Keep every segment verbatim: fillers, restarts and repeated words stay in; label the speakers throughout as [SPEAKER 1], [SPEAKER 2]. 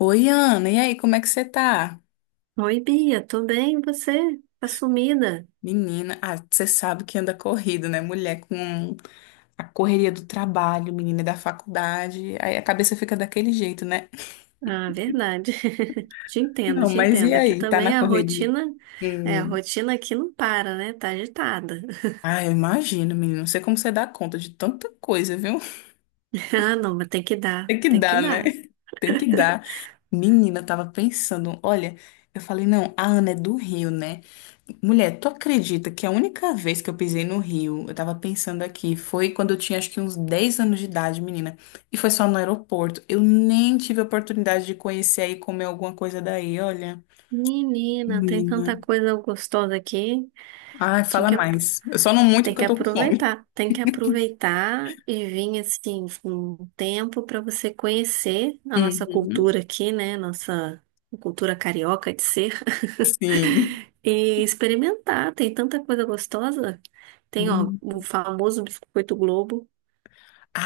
[SPEAKER 1] Oi, Ana, e aí, como é que você tá?
[SPEAKER 2] Oi, Bia, tô bem, e você? Tá sumida?
[SPEAKER 1] Menina, ah, você sabe que anda corrido, né? Mulher com a correria do trabalho, menina da faculdade, aí a cabeça fica daquele jeito, né?
[SPEAKER 2] Ah, verdade. Te entendo,
[SPEAKER 1] Não,
[SPEAKER 2] te
[SPEAKER 1] mas e
[SPEAKER 2] entendo. Aqui
[SPEAKER 1] aí, tá
[SPEAKER 2] também
[SPEAKER 1] na
[SPEAKER 2] a
[SPEAKER 1] correria?
[SPEAKER 2] rotina, é, a
[SPEAKER 1] Hum.
[SPEAKER 2] rotina aqui não para, né? Tá agitada.
[SPEAKER 1] Ah, eu imagino, menina, não sei como você dá conta de tanta coisa, viu?
[SPEAKER 2] Ah, não, mas tem que dar,
[SPEAKER 1] Tem que
[SPEAKER 2] tem que
[SPEAKER 1] dar, né?
[SPEAKER 2] dar.
[SPEAKER 1] Tem que dar. Menina, eu tava pensando, olha, eu falei, não, a Ana é do Rio, né? Mulher, tu acredita que a única vez que eu pisei no Rio, eu tava pensando aqui, foi quando eu tinha acho que uns dez anos de idade, menina. E foi só no aeroporto. Eu nem tive a oportunidade de conhecer aí comer alguma coisa daí, olha.
[SPEAKER 2] Menina, tem
[SPEAKER 1] Menina.
[SPEAKER 2] tanta coisa gostosa aqui.
[SPEAKER 1] Ai, fala mais. Eu só não muito
[SPEAKER 2] Tem
[SPEAKER 1] porque
[SPEAKER 2] que
[SPEAKER 1] eu tô com fome.
[SPEAKER 2] aproveitar, tem que aproveitar e vir assim com um tempo para você conhecer a nossa
[SPEAKER 1] Uhum,
[SPEAKER 2] cultura aqui, né? Nossa cultura carioca de ser
[SPEAKER 1] sim.
[SPEAKER 2] e experimentar. Tem tanta coisa gostosa. Tem, ó,
[SPEAKER 1] Hum.
[SPEAKER 2] o famoso biscoito Globo,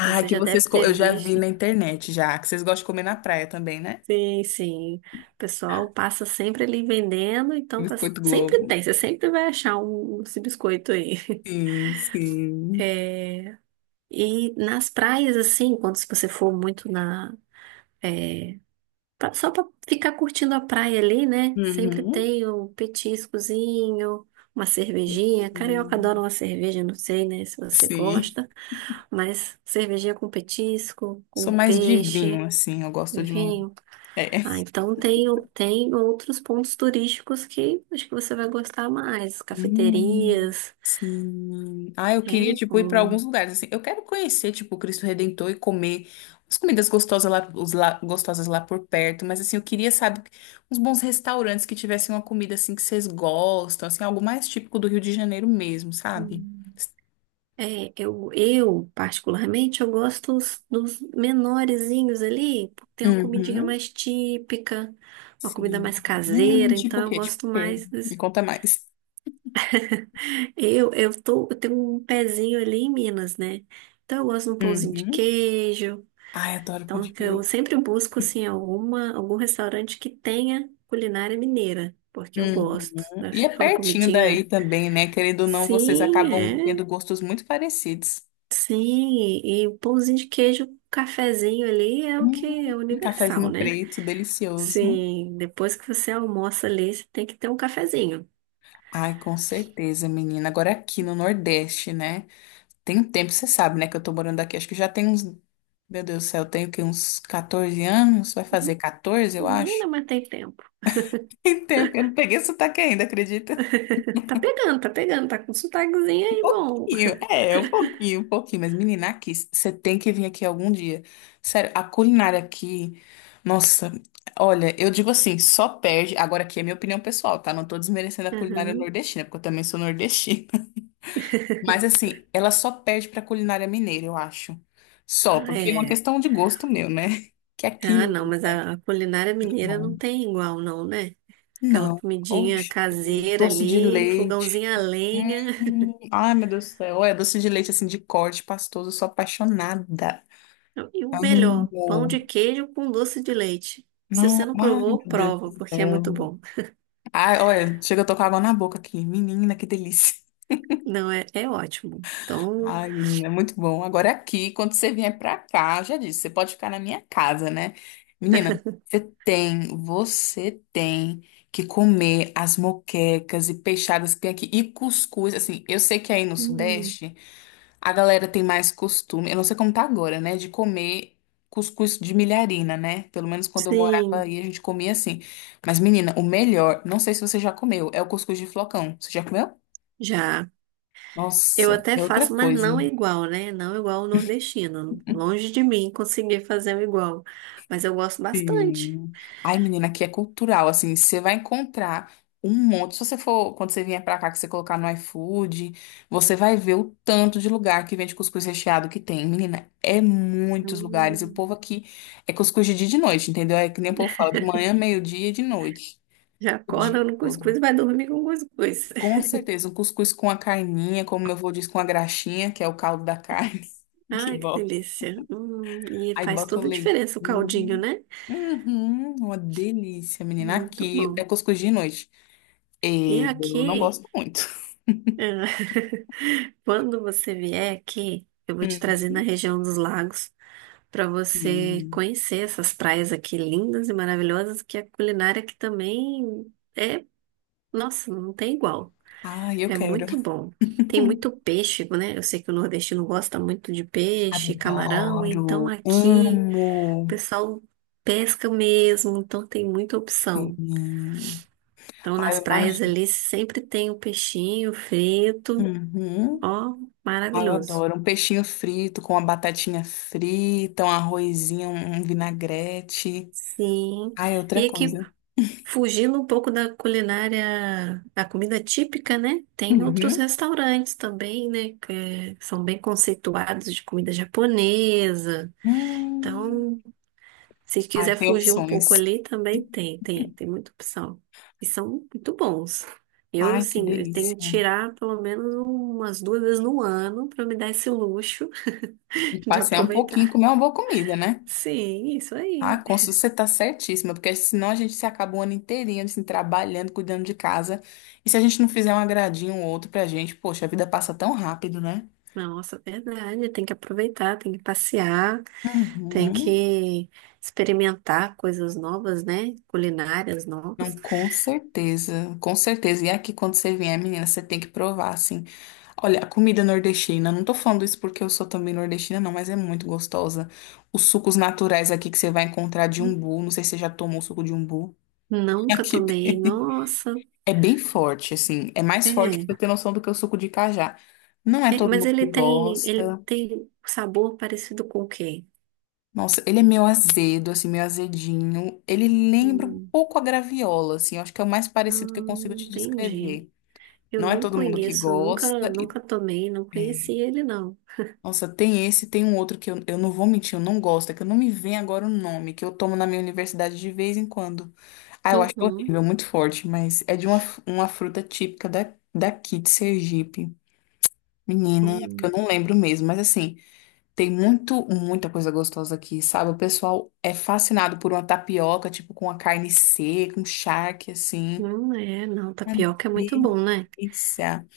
[SPEAKER 2] que você
[SPEAKER 1] que
[SPEAKER 2] já deve
[SPEAKER 1] vocês. co- Eu
[SPEAKER 2] ter
[SPEAKER 1] já vi
[SPEAKER 2] visto.
[SPEAKER 1] na internet já, que vocês gostam de comer na praia também, né?
[SPEAKER 2] Sim, sim. O pessoal passa sempre ali vendendo, então tá...
[SPEAKER 1] Biscoito Globo.
[SPEAKER 2] sempre tem, você sempre vai achar um, esse biscoito aí.
[SPEAKER 1] Sim, sim.
[SPEAKER 2] E nas praias, assim, quando se você for muito na. é, pra- só pra ficar curtindo a praia ali, né? Sempre
[SPEAKER 1] Uhum.
[SPEAKER 2] tem um petiscozinho, uma cervejinha. Carioca
[SPEAKER 1] Sim.
[SPEAKER 2] adora uma cerveja, não sei, né, se você
[SPEAKER 1] Sim.
[SPEAKER 2] gosta. Mas cervejinha com petisco,
[SPEAKER 1] Sou
[SPEAKER 2] com
[SPEAKER 1] mais de vinho,
[SPEAKER 2] peixe,
[SPEAKER 1] assim. Eu gosto de um.
[SPEAKER 2] vinho.
[SPEAKER 1] É.
[SPEAKER 2] Ah, então tem, o- tem outros pontos turísticos que acho que você vai gostar mais.
[SPEAKER 1] Hum,
[SPEAKER 2] Cafeterias,
[SPEAKER 1] sim. Ah, eu queria,
[SPEAKER 2] é,
[SPEAKER 1] tipo, ir pra alguns
[SPEAKER 2] com
[SPEAKER 1] lugares, assim. Eu quero conhecer, tipo, o Cristo Redentor e comer as comidas gostosas lá, os lá, gostosas lá por perto. Mas, assim, eu queria, sabe, uns bons restaurantes que tivessem uma comida, assim, que vocês gostam, assim, algo mais típico do Rio de Janeiro mesmo, sabe?
[SPEAKER 2] É, eu, eu, particularmente, eu gosto dos, dos menorezinhos ali, porque tem uma comidinha
[SPEAKER 1] Uhum.
[SPEAKER 2] mais típica, uma comida
[SPEAKER 1] Sim.
[SPEAKER 2] mais
[SPEAKER 1] Hum,
[SPEAKER 2] caseira, então
[SPEAKER 1] tipo o
[SPEAKER 2] eu
[SPEAKER 1] quê? Tipo o
[SPEAKER 2] gosto
[SPEAKER 1] quê?
[SPEAKER 2] mais
[SPEAKER 1] Me
[SPEAKER 2] desse.
[SPEAKER 1] conta mais.
[SPEAKER 2] Eu, eu tô, eu tenho um pezinho ali em Minas, né? Então eu gosto de um pãozinho de
[SPEAKER 1] Uhum.
[SPEAKER 2] queijo.
[SPEAKER 1] Ai, adoro pão
[SPEAKER 2] Então
[SPEAKER 1] de
[SPEAKER 2] que eu
[SPEAKER 1] queijo.
[SPEAKER 2] sempre busco, assim, alguma, algum restaurante que tenha culinária mineira, porque eu gosto.
[SPEAKER 1] Uhum.
[SPEAKER 2] Eu acho
[SPEAKER 1] E
[SPEAKER 2] que
[SPEAKER 1] é
[SPEAKER 2] aquela
[SPEAKER 1] pertinho daí
[SPEAKER 2] comidinha,
[SPEAKER 1] também, né? Querendo ou não, vocês
[SPEAKER 2] sim,
[SPEAKER 1] acabam
[SPEAKER 2] é
[SPEAKER 1] tendo gostos muito parecidos.
[SPEAKER 2] Sim, e o pãozinho de queijo, o cafezinho ali é o
[SPEAKER 1] Hum,
[SPEAKER 2] que é universal,
[SPEAKER 1] cafezinho
[SPEAKER 2] né?
[SPEAKER 1] preto, delicioso.
[SPEAKER 2] Sim, depois que você almoça ali, você tem que ter um cafezinho.
[SPEAKER 1] Ai, com certeza, menina. Agora aqui no Nordeste, né? Tem um tempo, você sabe, né? Que eu tô morando aqui. Acho que já tem uns. Meu Deus do céu, eu tenho que uns catorze anos? Vai fazer catorze, eu acho.
[SPEAKER 2] Menina, mas tem tempo.
[SPEAKER 1] Tem tempo que eu não peguei sotaque ainda, acredita?
[SPEAKER 2] Tá pegando, tá pegando, tá com sotaquezinho aí, bom.
[SPEAKER 1] Pouquinho, é, é um pouquinho, um pouquinho, mas menina, aqui, você tem que vir aqui algum dia. Sério, a culinária aqui, nossa, olha, eu digo assim, só perde, agora aqui é minha opinião pessoal, tá? Não tô desmerecendo a culinária
[SPEAKER 2] Aham.
[SPEAKER 1] nordestina, porque eu também sou nordestina. Mas assim, ela só perde pra culinária mineira, eu acho. Só,
[SPEAKER 2] Ah,
[SPEAKER 1] porque é uma
[SPEAKER 2] é.
[SPEAKER 1] questão de gosto meu, né? Que aqui,
[SPEAKER 2] Ah, não, mas a, a culinária mineira não
[SPEAKER 1] bom,
[SPEAKER 2] tem igual, não, né? Aquela
[SPEAKER 1] não,
[SPEAKER 2] comidinha
[SPEAKER 1] oxe,
[SPEAKER 2] caseira
[SPEAKER 1] doce de
[SPEAKER 2] ali,
[SPEAKER 1] leite.
[SPEAKER 2] fogãozinho a lenha.
[SPEAKER 1] Hum, ai, meu Deus do céu. Olha, doce de leite assim de corte pastoso, eu sou apaixonada.
[SPEAKER 2] E o
[SPEAKER 1] Amo.
[SPEAKER 2] melhor, pão de queijo com doce de leite. Se
[SPEAKER 1] Não,
[SPEAKER 2] você não
[SPEAKER 1] ai,
[SPEAKER 2] provou,
[SPEAKER 1] meu Deus
[SPEAKER 2] prova,
[SPEAKER 1] do
[SPEAKER 2] porque é muito
[SPEAKER 1] céu.
[SPEAKER 2] bom.
[SPEAKER 1] Ai, olha, chega, eu tô com água na boca aqui. Menina, que delícia.
[SPEAKER 2] Não, é, é ótimo. Então,
[SPEAKER 1] Ai, menina, é muito bom. Agora é aqui, quando você vier pra cá, já disse, você pode ficar na minha casa, né? Menina, você tem, você tem que comer as moquecas e peixadas que tem aqui e cuscuz. Assim, eu sei que aí no
[SPEAKER 2] hum,
[SPEAKER 1] Sudeste. A galera tem mais costume, eu não sei como tá agora, né? De comer cuscuz de milharina, né? Pelo menos quando eu morava
[SPEAKER 2] sim,
[SPEAKER 1] aí, a gente comia assim. Mas, menina, o melhor, não sei se você já comeu, é o cuscuz de flocão. Você já comeu?
[SPEAKER 2] já. Eu
[SPEAKER 1] Nossa,
[SPEAKER 2] até
[SPEAKER 1] é outra
[SPEAKER 2] faço, mas
[SPEAKER 1] coisa.
[SPEAKER 2] não igual, né? Não igual o nordestino. Longe de mim conseguir fazer o igual. Mas eu gosto bastante.
[SPEAKER 1] Sim. Ai, menina, aqui é cultural, assim, você vai encontrar um monte. Se você for, quando você vier pra cá, que você colocar no iFood, você vai ver o tanto de lugar que vende cuscuz recheado que tem. Menina, é muitos lugares. E o
[SPEAKER 2] Hum,
[SPEAKER 1] povo aqui é cuscuz de dia e de noite, entendeu? É que nem o povo fala, de manhã, meio-dia e de noite.
[SPEAKER 2] já
[SPEAKER 1] O dia
[SPEAKER 2] acorda no cuscuz e
[SPEAKER 1] todo.
[SPEAKER 2] vai dormir com cuscuz.
[SPEAKER 1] Com certeza, um cuscuz com a carninha, como meu avô diz, com a graxinha, que é o caldo da carne. Que
[SPEAKER 2] Ai, que delícia. Hum, e
[SPEAKER 1] Aí
[SPEAKER 2] faz
[SPEAKER 1] bota um
[SPEAKER 2] toda a
[SPEAKER 1] leitinho.
[SPEAKER 2] diferença o caldinho, né?
[SPEAKER 1] Uhum, uma delícia, menina.
[SPEAKER 2] Muito
[SPEAKER 1] Aqui é
[SPEAKER 2] bom.
[SPEAKER 1] cuscuz de noite.
[SPEAKER 2] E
[SPEAKER 1] Eu não
[SPEAKER 2] aqui,
[SPEAKER 1] gosto muito.
[SPEAKER 2] quando você vier aqui, eu vou te trazer na
[SPEAKER 1] Uhum,
[SPEAKER 2] região dos lagos. Para você
[SPEAKER 1] sim.
[SPEAKER 2] conhecer essas praias aqui lindas e maravilhosas, que a culinária aqui também é, nossa, não tem igual.
[SPEAKER 1] Ai, eu
[SPEAKER 2] É
[SPEAKER 1] quero.
[SPEAKER 2] muito bom. Tem muito peixe, né? Eu sei que o nordestino gosta muito de peixe, camarão,
[SPEAKER 1] Adoro.
[SPEAKER 2] então aqui
[SPEAKER 1] Amo.
[SPEAKER 2] o pessoal pesca mesmo, então tem muita opção.
[SPEAKER 1] Sim.
[SPEAKER 2] Então
[SPEAKER 1] Ai,
[SPEAKER 2] nas
[SPEAKER 1] eu
[SPEAKER 2] praias
[SPEAKER 1] imagino.
[SPEAKER 2] ali sempre tem o peixinho frito,
[SPEAKER 1] Uhum.
[SPEAKER 2] ó,
[SPEAKER 1] Ai, eu
[SPEAKER 2] maravilhoso.
[SPEAKER 1] adoro. Um peixinho frito com uma batatinha frita, um arrozinho, um vinagrete.
[SPEAKER 2] Sim.
[SPEAKER 1] Ai, é outra
[SPEAKER 2] E aqui
[SPEAKER 1] coisa.
[SPEAKER 2] fugindo um pouco da culinária, da comida típica, né? Tem outros
[SPEAKER 1] Uhum.
[SPEAKER 2] restaurantes também, né? Que são bem conceituados de comida japonesa.
[SPEAKER 1] Hum.
[SPEAKER 2] Então, se
[SPEAKER 1] Ai,
[SPEAKER 2] quiser
[SPEAKER 1] tem
[SPEAKER 2] fugir um
[SPEAKER 1] opções.
[SPEAKER 2] pouco ali, também tem, tem, tem muita opção. E são muito bons. Eu,
[SPEAKER 1] Ai, que
[SPEAKER 2] assim, eu
[SPEAKER 1] delícia.
[SPEAKER 2] tenho que tirar pelo menos umas duas vezes no ano para me dar esse luxo
[SPEAKER 1] E
[SPEAKER 2] de
[SPEAKER 1] passear um pouquinho e
[SPEAKER 2] aproveitar.
[SPEAKER 1] comer uma boa comida, né?
[SPEAKER 2] Sim, isso
[SPEAKER 1] Ah,
[SPEAKER 2] aí.
[SPEAKER 1] Consul, você tá certíssima, porque senão a gente se acaba o ano inteirinho assim, trabalhando, cuidando de casa. E se a gente não fizer um agradinho ou outro pra gente, poxa, a vida passa tão rápido, né?
[SPEAKER 2] Nossa, verdade. Tem que aproveitar, tem que passear. Tem
[SPEAKER 1] Uhum.
[SPEAKER 2] que experimentar coisas novas, né? Culinárias
[SPEAKER 1] Não,
[SPEAKER 2] novas.
[SPEAKER 1] com certeza, com certeza. E aqui, quando você vier, menina, você tem que provar, assim. Olha, a comida nordestina, não tô falando isso porque eu sou também nordestina, não, mas é muito gostosa. Os sucos naturais aqui que você vai encontrar de umbu, não sei se você já tomou suco de umbu.
[SPEAKER 2] Nunca
[SPEAKER 1] Aqui
[SPEAKER 2] tomei.
[SPEAKER 1] tem.
[SPEAKER 2] Nossa,
[SPEAKER 1] É bem forte, assim. É mais forte pra
[SPEAKER 2] é.
[SPEAKER 1] você ter noção do que o suco de cajá. Não é
[SPEAKER 2] É,
[SPEAKER 1] todo
[SPEAKER 2] mas
[SPEAKER 1] mundo
[SPEAKER 2] ele
[SPEAKER 1] que
[SPEAKER 2] tem, ele
[SPEAKER 1] gosta.
[SPEAKER 2] tem sabor parecido com o quê?
[SPEAKER 1] Nossa, ele é meio azedo, assim, meio azedinho. Ele lembra um
[SPEAKER 2] Hum,
[SPEAKER 1] pouco a graviola, assim. Eu acho que é o mais
[SPEAKER 2] ah,
[SPEAKER 1] parecido que eu consigo te
[SPEAKER 2] entendi.
[SPEAKER 1] descrever.
[SPEAKER 2] Eu
[SPEAKER 1] Não é
[SPEAKER 2] não
[SPEAKER 1] todo mundo que
[SPEAKER 2] conheço, nunca,
[SPEAKER 1] gosta. E,
[SPEAKER 2] nunca tomei, não conheci
[SPEAKER 1] é.
[SPEAKER 2] ele, não.
[SPEAKER 1] Nossa, tem esse, tem um outro que eu, eu não vou mentir, eu não gosto. É que eu não me vem agora o nome, que eu tomo na minha universidade de vez em quando. Ah, eu acho
[SPEAKER 2] Uhum.
[SPEAKER 1] horrível, muito forte, mas é de uma, uma fruta típica da, daqui, de Sergipe. Menina, é porque eu
[SPEAKER 2] Hum,
[SPEAKER 1] não lembro mesmo, mas assim, tem muito, muita coisa gostosa aqui, sabe? O pessoal é fascinado por uma tapioca, tipo, com a carne seca, um charque, assim.
[SPEAKER 2] hum, é, não,
[SPEAKER 1] Uma
[SPEAKER 2] tapioca é muito bom, né?
[SPEAKER 1] delícia.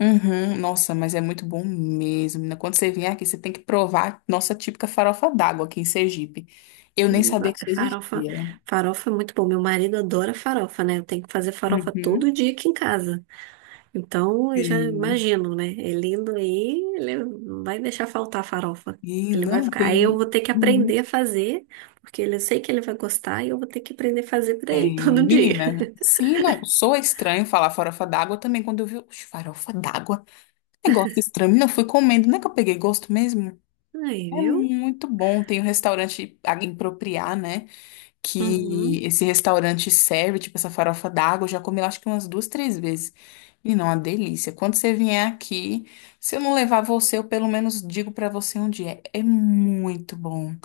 [SPEAKER 1] Uhum, nossa, mas é muito bom mesmo, menina. Quando você vier aqui, você tem que provar nossa típica farofa d'água aqui em Sergipe. Eu nem
[SPEAKER 2] Hum,
[SPEAKER 1] sabia que isso
[SPEAKER 2] Farofa,
[SPEAKER 1] existia.
[SPEAKER 2] farofa é muito bom. Meu marido adora farofa, né? Eu tenho que fazer farofa todo
[SPEAKER 1] Uhum.
[SPEAKER 2] dia aqui em casa. Então, eu já
[SPEAKER 1] Sim.
[SPEAKER 2] imagino, né? Elindo aí, ele não vai deixar faltar farofa.
[SPEAKER 1] E
[SPEAKER 2] Ele vai
[SPEAKER 1] não
[SPEAKER 2] ficar. Aí eu
[SPEAKER 1] tem.
[SPEAKER 2] vou ter que
[SPEAKER 1] Uhum.
[SPEAKER 2] aprender a fazer, porque ele- eu sei que ele vai gostar e eu vou ter que aprender a fazer pra
[SPEAKER 1] É,
[SPEAKER 2] ele todo dia.
[SPEAKER 1] menina, sim, não, sou estranho falar farofa d'água também, quando eu vi, oxe, farofa d'água, negócio estranho, não fui comendo, não é que eu peguei gosto mesmo?
[SPEAKER 2] Aí,
[SPEAKER 1] É
[SPEAKER 2] viu?
[SPEAKER 1] muito bom, tem um restaurante a- em Propriá, né, que
[SPEAKER 2] Uhum.
[SPEAKER 1] esse restaurante serve, tipo, essa farofa d'água, eu já comi, eu acho que umas duas, três vezes, e não, uma delícia, quando você vier aqui, se eu não levar você, eu pelo menos digo pra você onde é, é muito bom,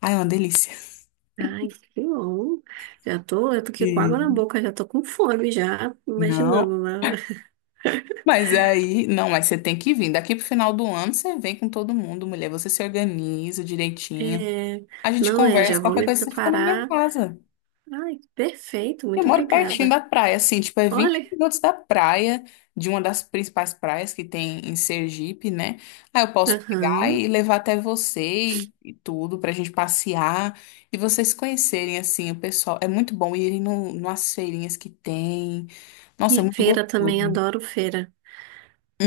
[SPEAKER 1] ai, é uma delícia.
[SPEAKER 2] Ai, que bom. Já tô, eu tô aqui com água na
[SPEAKER 1] Sim.
[SPEAKER 2] boca, já tô com fome, já
[SPEAKER 1] Não.
[SPEAKER 2] imaginando, né?
[SPEAKER 1] Mas aí, não, mas você tem que vir. Daqui pro final do ano você vem com todo mundo, mulher. Você se organiza direitinho.
[SPEAKER 2] É,
[SPEAKER 1] A gente
[SPEAKER 2] não é, já
[SPEAKER 1] conversa,
[SPEAKER 2] vou
[SPEAKER 1] qualquer
[SPEAKER 2] me
[SPEAKER 1] coisa você fica na minha
[SPEAKER 2] preparar.
[SPEAKER 1] casa.
[SPEAKER 2] Ai, perfeito,
[SPEAKER 1] Eu
[SPEAKER 2] muito
[SPEAKER 1] moro pertinho
[SPEAKER 2] obrigada.
[SPEAKER 1] da praia, assim, tipo, é vinte
[SPEAKER 2] Olha.
[SPEAKER 1] minutos da praia, de uma das principais praias que tem em Sergipe, né? Aí eu posso pegar
[SPEAKER 2] Aham.
[SPEAKER 1] e levar até você e, e tudo, pra gente passear e vocês se conhecerem, assim, o pessoal. É muito bom irem no, nas feirinhas que tem. Nossa, é
[SPEAKER 2] E
[SPEAKER 1] muito
[SPEAKER 2] feira também,
[SPEAKER 1] gostoso.
[SPEAKER 2] adoro feira.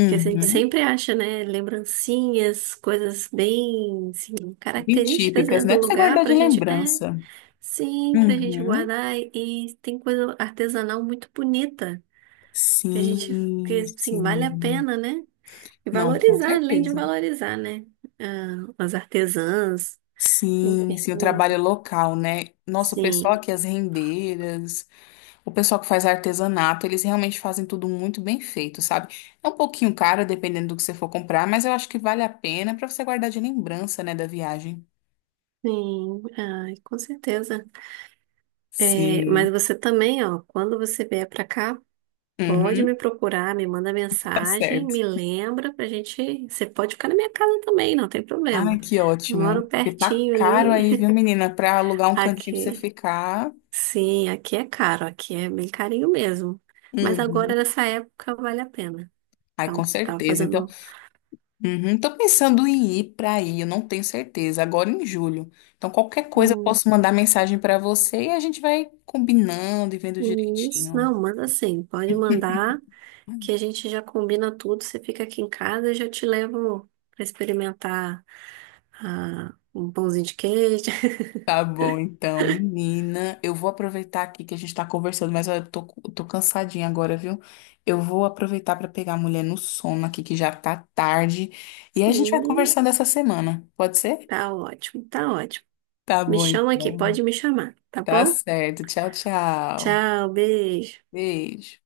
[SPEAKER 2] Porque a gente sempre acha, né, lembrancinhas, coisas bem, assim,
[SPEAKER 1] Bem
[SPEAKER 2] características, né,
[SPEAKER 1] típicas, né?
[SPEAKER 2] do
[SPEAKER 1] Pra você
[SPEAKER 2] lugar
[SPEAKER 1] guardar de
[SPEAKER 2] pra gente, é,
[SPEAKER 1] lembrança.
[SPEAKER 2] sim, pra gente
[SPEAKER 1] Uhum.
[SPEAKER 2] guardar e, tem coisa artesanal muito bonita que a gente, que,
[SPEAKER 1] Sim,
[SPEAKER 2] assim, vale a
[SPEAKER 1] sim.
[SPEAKER 2] pena, né? E
[SPEAKER 1] Não, com
[SPEAKER 2] valorizar, além de
[SPEAKER 1] certeza.
[SPEAKER 2] valorizar, né? Ah, as artesãs,
[SPEAKER 1] Sim,
[SPEAKER 2] enfim,
[SPEAKER 1] sim, o trabalho local, né? Nossa, o pessoal
[SPEAKER 2] sim,
[SPEAKER 1] aqui, as rendeiras, o pessoal que faz artesanato, eles realmente fazem tudo muito bem feito, sabe? É um pouquinho caro, dependendo do que você for comprar, mas eu acho que vale a pena pra você guardar de lembrança, né, da viagem.
[SPEAKER 2] sim, ai, com certeza. É,
[SPEAKER 1] Sim.
[SPEAKER 2] mas você também, ó, quando você vier pra cá pode me
[SPEAKER 1] Uhum,
[SPEAKER 2] procurar, me manda
[SPEAKER 1] tá
[SPEAKER 2] mensagem,
[SPEAKER 1] certo.
[SPEAKER 2] me lembra pra gente. Você pode ficar na minha casa também, não tem problema.
[SPEAKER 1] Ai, que
[SPEAKER 2] Moro
[SPEAKER 1] ótimo. Porque tá
[SPEAKER 2] pertinho
[SPEAKER 1] caro
[SPEAKER 2] ali.
[SPEAKER 1] aí, viu, menina, pra alugar um cantinho pra você
[SPEAKER 2] Aqui,
[SPEAKER 1] ficar.
[SPEAKER 2] sim, aqui é caro, aqui é bem carinho mesmo. Mas agora
[SPEAKER 1] Uhum.
[SPEAKER 2] nessa época vale a pena.
[SPEAKER 1] Ai, com
[SPEAKER 2] Então, tava
[SPEAKER 1] certeza. Então,
[SPEAKER 2] fazendo
[SPEAKER 1] uhum, tô pensando em ir para aí, eu não tenho certeza, agora em julho. Então, qualquer coisa eu
[SPEAKER 2] um-
[SPEAKER 1] posso mandar mensagem para você e a gente vai combinando e vendo
[SPEAKER 2] um isso.
[SPEAKER 1] direitinho.
[SPEAKER 2] Não, manda sim, pode mandar que a gente já combina tudo. Você fica aqui em casa, eu já te levo pra experimentar ah, um pãozinho de queijo.
[SPEAKER 1] Tá bom, então, menina, eu vou aproveitar aqui que a gente tá conversando, mas eu tô, tô cansadinha agora, viu? Eu vou aproveitar para pegar a mulher no sono aqui, que já tá tarde, e a gente vai
[SPEAKER 2] Sim,
[SPEAKER 1] conversando essa semana, pode ser?
[SPEAKER 2] tá ótimo, tá ótimo.
[SPEAKER 1] Tá
[SPEAKER 2] Me
[SPEAKER 1] bom,
[SPEAKER 2] chama aqui,
[SPEAKER 1] então.
[SPEAKER 2] pode me chamar, tá
[SPEAKER 1] Tá
[SPEAKER 2] bom?
[SPEAKER 1] certo. Tchau, tchau.
[SPEAKER 2] Tchau, beijo.
[SPEAKER 1] Beijo.